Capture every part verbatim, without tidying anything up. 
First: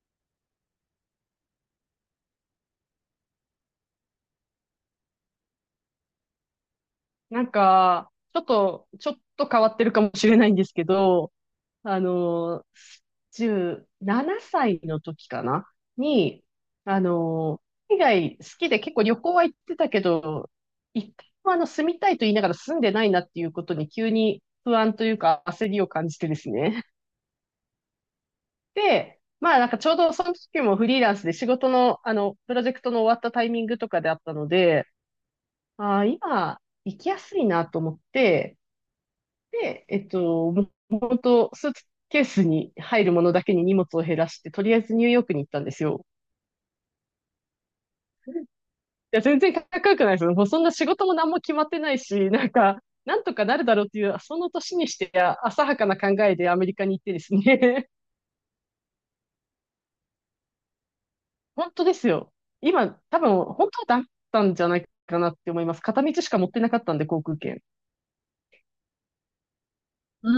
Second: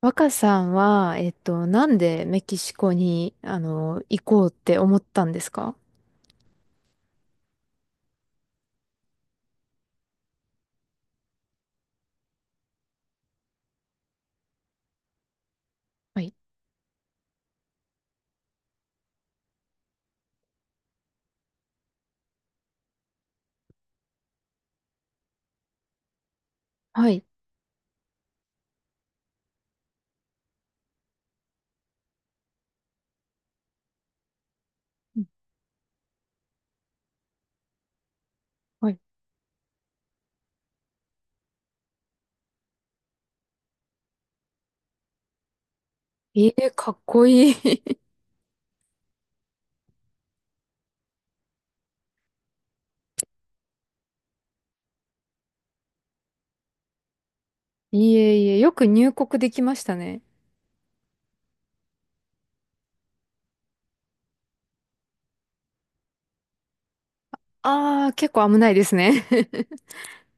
若さんは、えっと、なんでメキシコに、あの、行こうって思ったんですか？なんか、ちょっと、ちょっと変わってるかもしれないんですけど、あの、じゅうななさいの時かなはい。に、あの、海外好きで結構旅行は行ってたけど、一回もあの、住みたいと言いながら住んでないなっていうことに急に不安というか焦りを感じてですね。はい。で、まあなんかちょうどその時もフリーランスで仕事のあの、プロジェクトの終わったタイミングとかであったので、うん。ああ、今、行きやすいなと思って、はい。で、えっと、もともとスーツケースに入るものだけに荷物を減らして、とりあえずニューヨークに行ったんですよ。ええ、かっこいい。いや、全然かっこよくないですよ。もうそんな仕事も何も決まってないし、なんか、なんとかなるだろうっていう、その年にしてあ浅はかな考えでアメリカに行ってですね。いえいえ、よく入国できましたね。本当ですよ。今、多分、本当はだったんじゃないかなって思います。片道しか持ってなかったんで、航空券。ああ、結構危ないですね。う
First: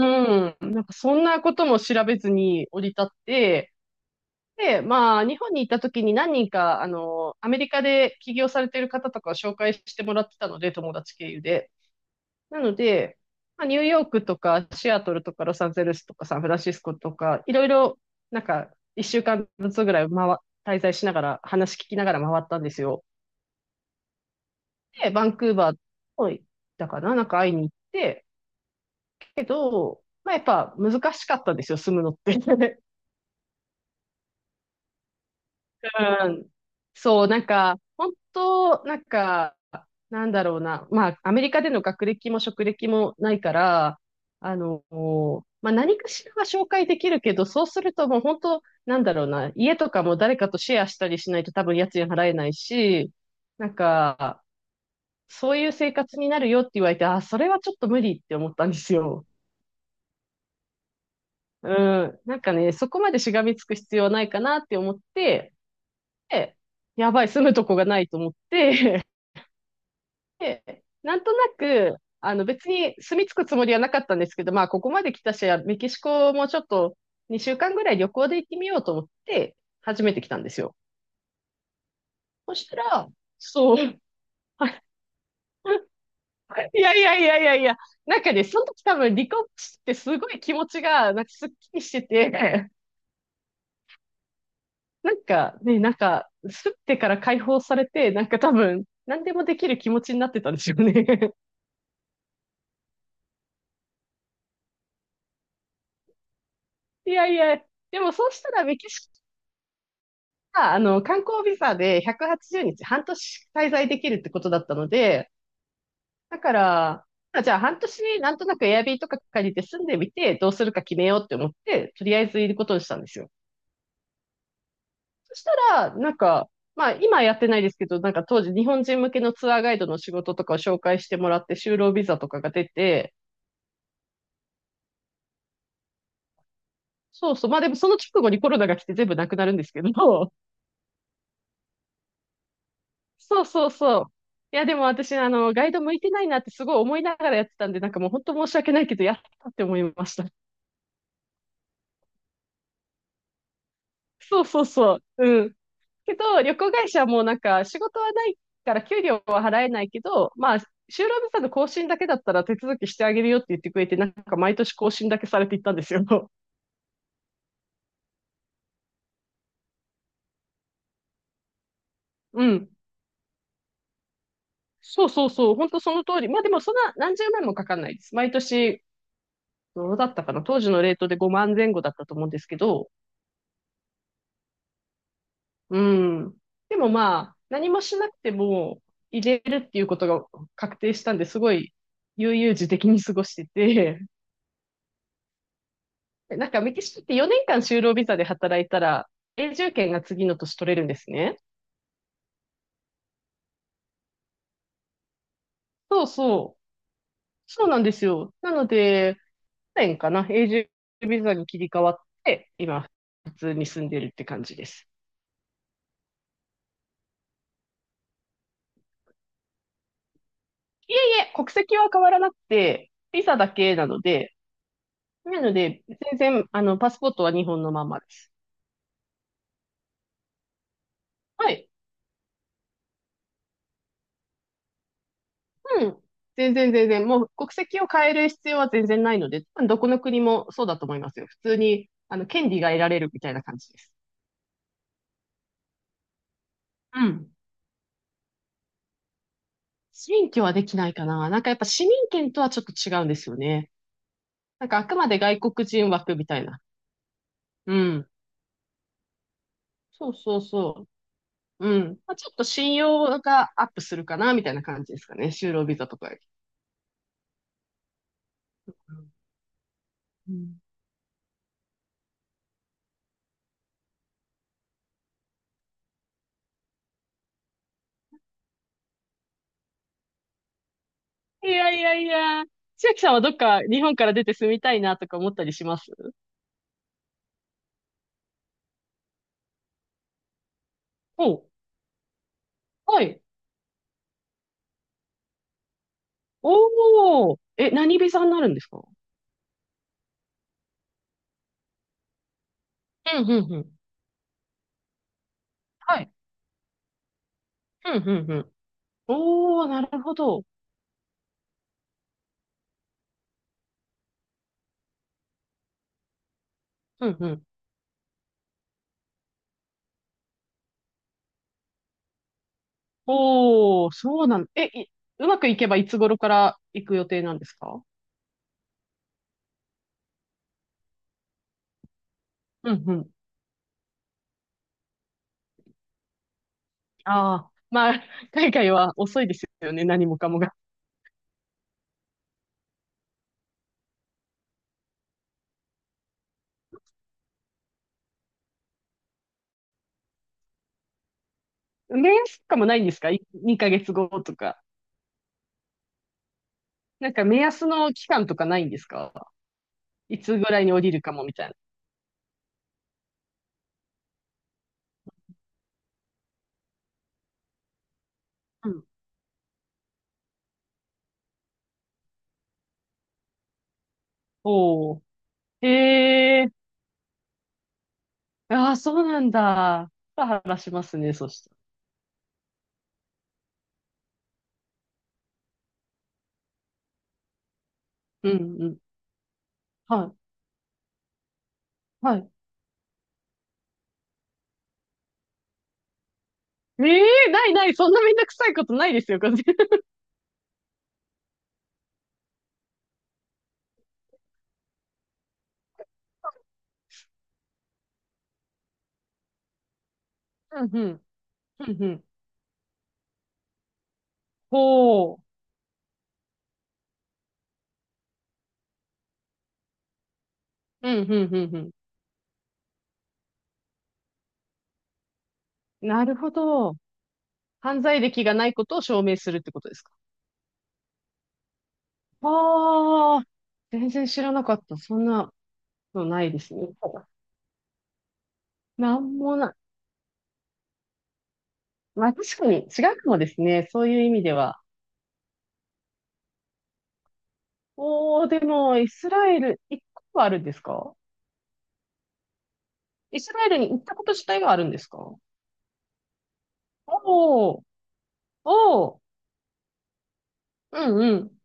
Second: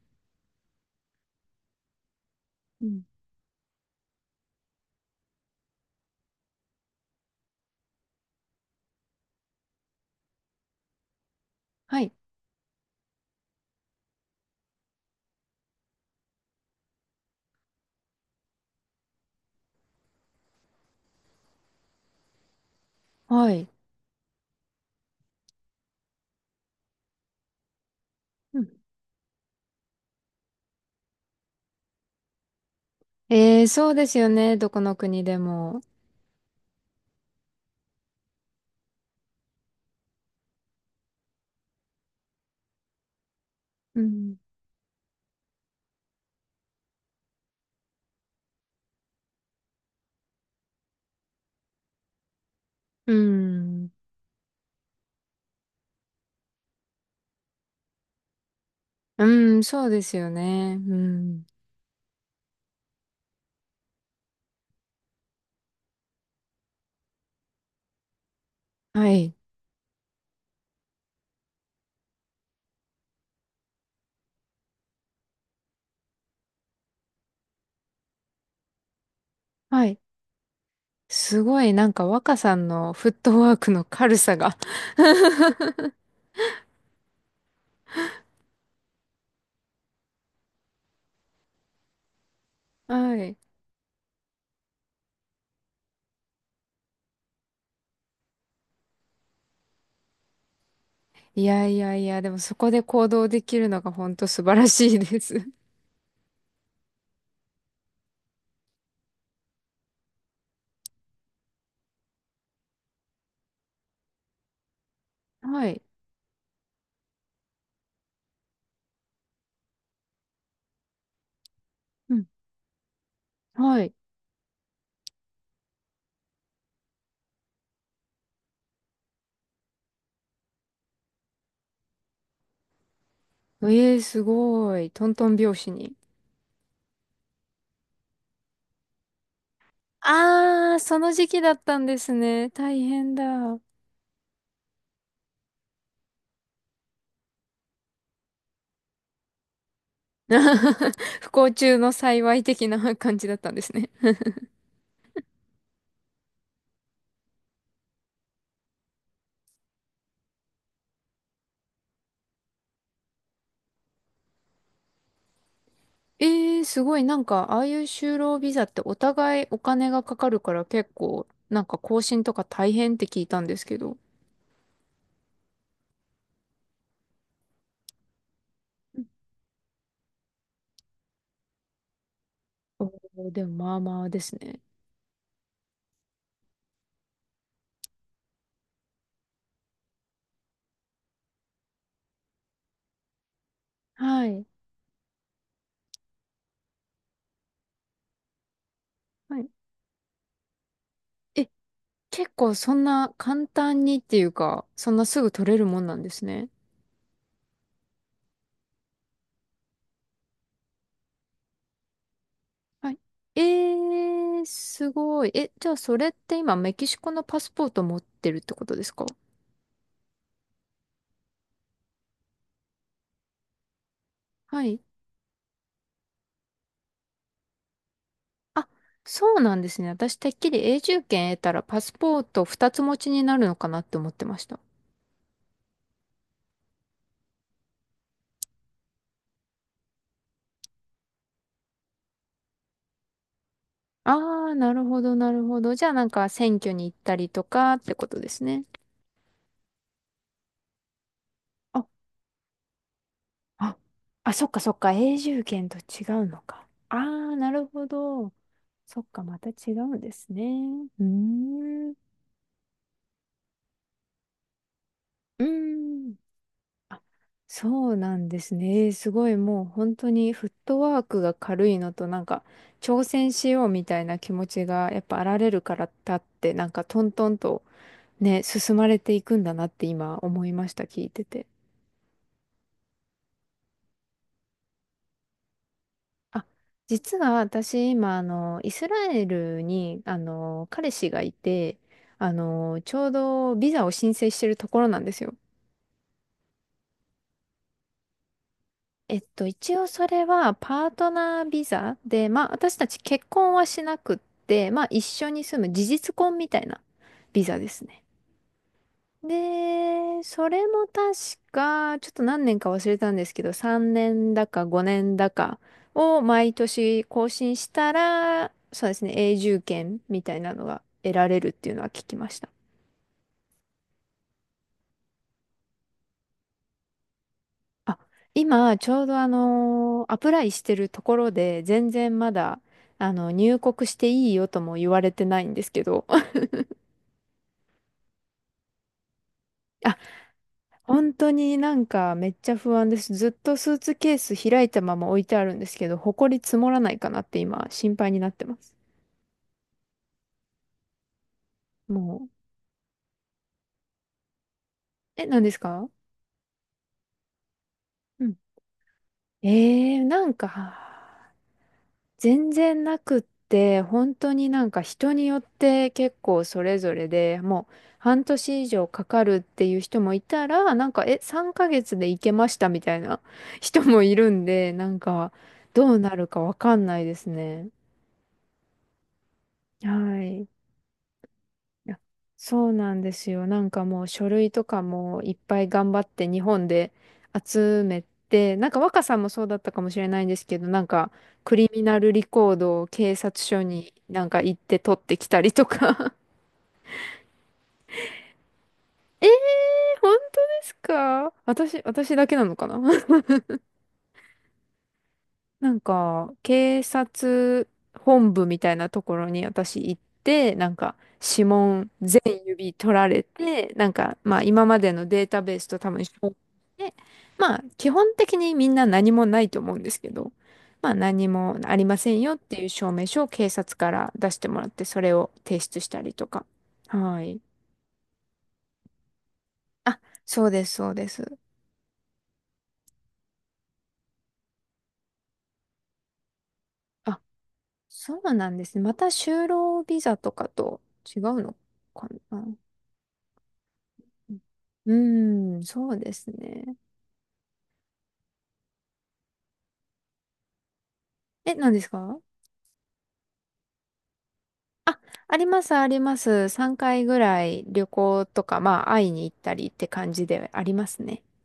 ん。なんか、そんなことも調べずに降 うり立っん。て、で、まあ、日本に行った時に何人か、あの、アメリカで起業されている方とかを紹介してもらってたので、友達経由で。はい。なので、まあ、ニューヨークとか、シアトルとか、ロサンゼルスとか、サンフランシスコとか、いろいろ、なんか、一週間ずつぐらい回、滞在しながら、話聞きながら回ったんですよ。はい。で、バンクーバーを行ったかな、なんか会いに行って、うん。まあ、やっぱ難しかったですよ、住むのって。ええ、そうですよね。どこの国でも。うん。そう、なんか、本当、なんか、なんだろうな。まあ、アメリカでの学歴も職歴もないから、うん。あの、まあ、何かしらは紹介できるけど、そうするともう本当、なんだろうな。家とかも誰かとシェアしたりしないと多分家賃払えないし、うなんん。か、そういう生活になるよって言われて、あ、それはちょっと無理って思ったんですうよ。ん、そうですよね。うん。うん。なんかね、そこまでしがみつく必要はないかなって思って、でやばい、住むとこがないと思って、はい。で、なんとなく、あの別に住み着くつもりはなかったんですけど、まあここまで来たし、メキシコもちょっとにしゅうかんぐらい旅行で行ってみようと思って、はい。初めて来たんですよ。すごい、なんか若そさんしたのら、フットワークそのう。軽さが。 いやいやいやいやいや、なんかね、その時多分離婚してすごい気持ちが、なんかすっきりしてて、はい。なんかね、なんか、吸ってから解放されて、なんか多分、何でもできる気持ちになってたんですよね。いやいやいや、でもそこで行動できるのが本当素晴らしいです。いやいや、でもそうしたらメキシあの、観光ビザでひゃくはちじゅうにち、半年滞在できるってことだったので、はい。だから、あじゃあ半年なんとなくエアビーとか借りて住んでみて、どうするか決めようって思って、とりうあん。えずいることにしたんですよ。はい。そしたら、なんか、まあ今やってないですけど、なんか当時日本人向けのツアーガイドの仕事とかを紹介してもらって、就労ビザとかが出て、ええ、すごい。トントン拍子に。そうそう、まあでもその直後にコロナが来て全部なくなるんですけど、あー、その時期だったんですね。大変だ。そうそうそう。いや、でも私、あの、ガイド向いてないなってすごい思いながらやってたんで、なんかもう本当申し訳ないけど、やったって思いました。不幸中の幸い的な感じだったんですね。そうそうそう。うん。けど、旅行会社もなんか仕事はないから給料は払えないけど、まあ、就労ビザの更新だけだったら手続きしてあげるよって言ってくれて、なんか毎年更新だけされていったんですよ。え ー、すごい。なんか、ああいう就労ビザってお互いお金がかかるから結構、なんか更新とかうん。大変って聞いたんですけど。そうそうそう。本当その通り。まあでもそんな何十万もかかんないです。毎年、どうだったかな。当時のレートでごまん後だったと思うんですけおど、ー、でもまあまあですね。うん。でもまあ、何もしなくても入れるっていうことが確定したんで、すごい悠々自適に過ごしてて、はい。でなんかメキシコってよねんかん就労ビザで働いたら、はい。永住権が次の年取れるんですね。え、結構そんな簡単にっていうか、そんなすぐ取れるもんなんそうですね。そう。そうなんですよ。なので、去年かな、永住ビザに切り替わって、今、はい。普通に住んえでるって感ー、じです。すごい。え、じゃあそれって今メキシコのパスポート持ってるってことですか？いえいえ、国籍は変わらなくて、ビザだけなので、はい。なので、全然、あの、パスポートは日本のままです。あ、そうなんですね。私、てっきり永住権得はたらい。パスポートふたつ持ちになるのかなって思ってました。うん。全然全然、もう国籍を変える必要は全然ないので、多分どこの国もそうだと思いますよ。普通に、あの、権利が得られるみたいな感じです。ああ、なるほど、なるほど。じゃあなんか選挙に行っうたりん。とかってことですね。選挙はできないかな。なんかやっぱあ、市民権とはちょっと違うんですよね。あ、あ、そっかなんそかっあか。くま永で外住国権と人違枠みうたのいな。か。ああ、なるうほん。ど。そっか、また違うんそでうすそうね。そうーう。うん。うん。まあ、ちょっと信用がアップするかな、みたいな感じですかね。ー就労ビザとかん。より。あ、そうなんですうね。えー、すんごい。もう本当うにフッん。トワークが軽いのとなんか挑戦しようみたいな気持ちがやっぱあられるからだってなんかトントンとね、進まれていくんだなって今思いました、聞いてて。いやいやいや。千秋さんはどっか日本から出て住みたいなとか思ったりしますあ、実は私今あの、イスラエルにあの、彼氏がいお、て、あの、ちはょうい。どビザを申請してるところなんですよ。おー、え、何部さんになるんですか？えっと、一応それはパートナービザで、まあ私たちうん、結う婚ん、うはん。しなくって、まあ一緒に住む事はい。実婚みたいなビザですうね。ん、うん、うん。おー、なるほで、ど。それも確か、ちょっと何年か忘れたんですけど、さんねんだかごねんだかを毎年うん、更うん。新したら、そうですね、永住権みたいなのが得られるっていうのは聞きました。おー、そうなん、え、いうまくいけばいつ頃から行く予定なんですか？あ、今、ちょうどあの、アプライしてるところで、全然まだ、うん、うん。あの、入国していいよとも言われてないんですけど。ああ、まあ、海外は遅いですよね、あ、何もかもが。本当になんかめっちゃ不安です。ずっとスーツケース開いたまま置いてあるんですけど、埃積もらないかなって今、心配になってます。目もう。安とかもないんですか？ に ヶ月後とか。え、何ですか？なんか目安の期う間ん。とかないんですか？えー、いなんつぐらいに降りるかもか、みたいな。全然なくって、本当になんか人によって結構それぞれで、もう半年以うん。上かかるっていう人もいたら、なんか、え、さんかげつで行けましたみたいな人もいるんで、なおんー、か、どうなるかへえ、わかんないですね。ああ、そうなんだ。はハラハい。ラしますね、そし、いや、そうなんですよ。なんかもう書類とかもいっぱい頑張って日本で集めうて、んうなんん。か若さんもそうだったかもしはれい。ないんですけど、なんかクリミナルはリい。コードを警察署になんか行って取ってきたりとか。ええないない。そんなめんどくさいことないですよ、えこー、っち。本当ですか？私、私だけなのかな。 なんか、警察本部みたいなところに私行って、うなんんうか、ん。指うんう紋ん。全指取られて、なんか、まあ今までのほデーう。タベースと多分照合して、まあ基本的にみんな何もないと思うんですけど、うまあんう何んうんもうありませんよっていう証明書を警察から出してもらって、それを提出しん。たなりるとほか。ど。はい。犯罪歴がないことを証明するってことですか？あ、そうです、そうです。ああ、全然知らなかった。そんなのないですね。あ、そうなんですね。まなたんも就ない。労ビザとかと違うのまかあ確かな。に違うかもですね。そういう意味では。うん、うーん、そうですね。おー、でも、イスラエル、一個はあるんですか？え、何ですか？イスラエルに行ったこと自体があるんですか？あ、おあります、あります。さんかいぐらー、い旅行とおか、まあ、ー、会いに行ったりって感じでありまうすんうね。ん。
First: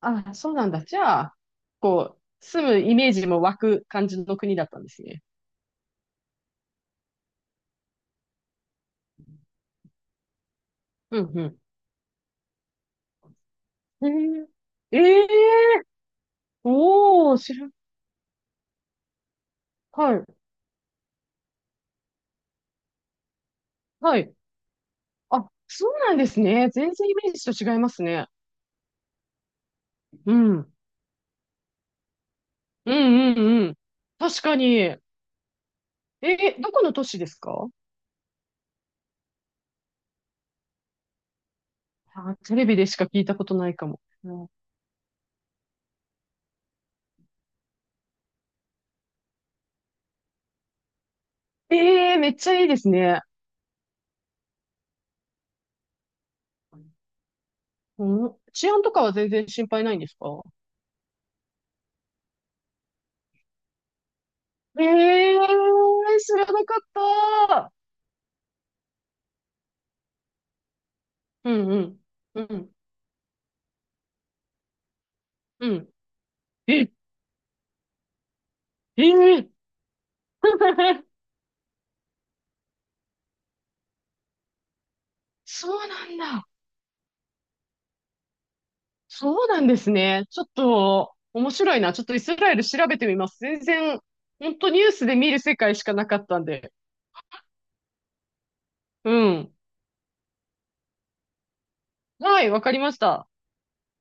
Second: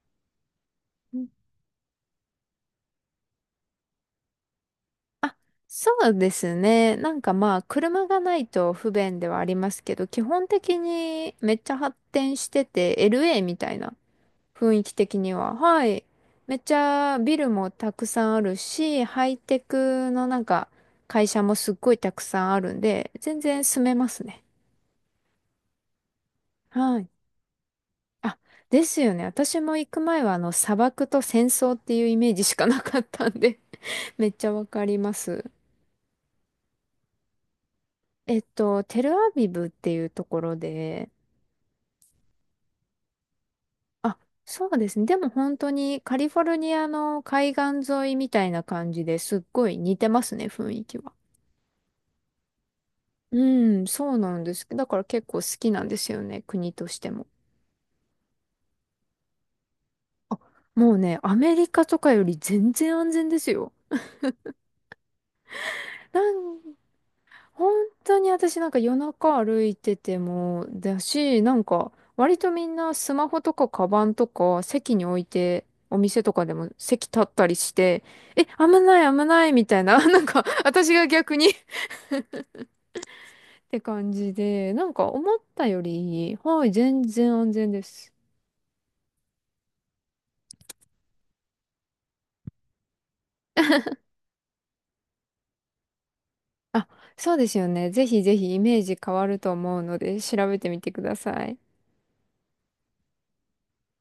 あ、そうなんだ。じうゃん。あ、こう、住むイメージも湧く感じの国だったんですね。あ、そうですね。なんかまあ、車がないと不便ではありますけど、基本的うにめんっちゃ発展してて、エルエー みたいなうん。雰囲気えー、的えには、ー、はい。めっちゃおビー、ル知らもん。たくさんあるし、ハイテクはい、のなんか会社もすっごいたくさんあるんで、全然住めまはすい。ね。あ、そうなんですね。全はい。然イメージと違いますね。あ、ですよね。私も行く前うは、あん。の、うん砂漠と戦争っていうイメージしかなうかったんんで。 うん。めっ確ちゃかわに。かりえます。ー、どこの都市ですか？えっと、テルアビブっていうところで、あ、テレビでしか聞いたことないかも。あ、うん。そうですね。でも本当にカリフォルニアの海岸沿いみたいな感じで、すっごい似てますね、雰囲気は。えー、めっちゃいいですね。うん、そうなんです。だから結構好きなんですよね、国としても。うん、治安とかは全然心配ないんですあ、か？もうね、アメリカとかより全然安全ですよ。え、えー、な知らなんかっ本た。当に私なんか夜中歩いててもだし、うなんんうかん。割うとみん。んなスマホとかカバンとか席に置いてうん。お店とかでもえ、席立ったりして、え、危ない危なええ いみたいな、なんか私 が逆に って感じで、なんか思ったそようなんり、だ。はい、全然安全です。そうなんですね。ちょっと面白いな。ちょっとイスラエル調べてみます。全然、本当ニュースで見る世界しかなかったんで。あ、そうですよね。ぜひぜひイメージう変わるとん。思うので調べてみてください。はい、わかりました。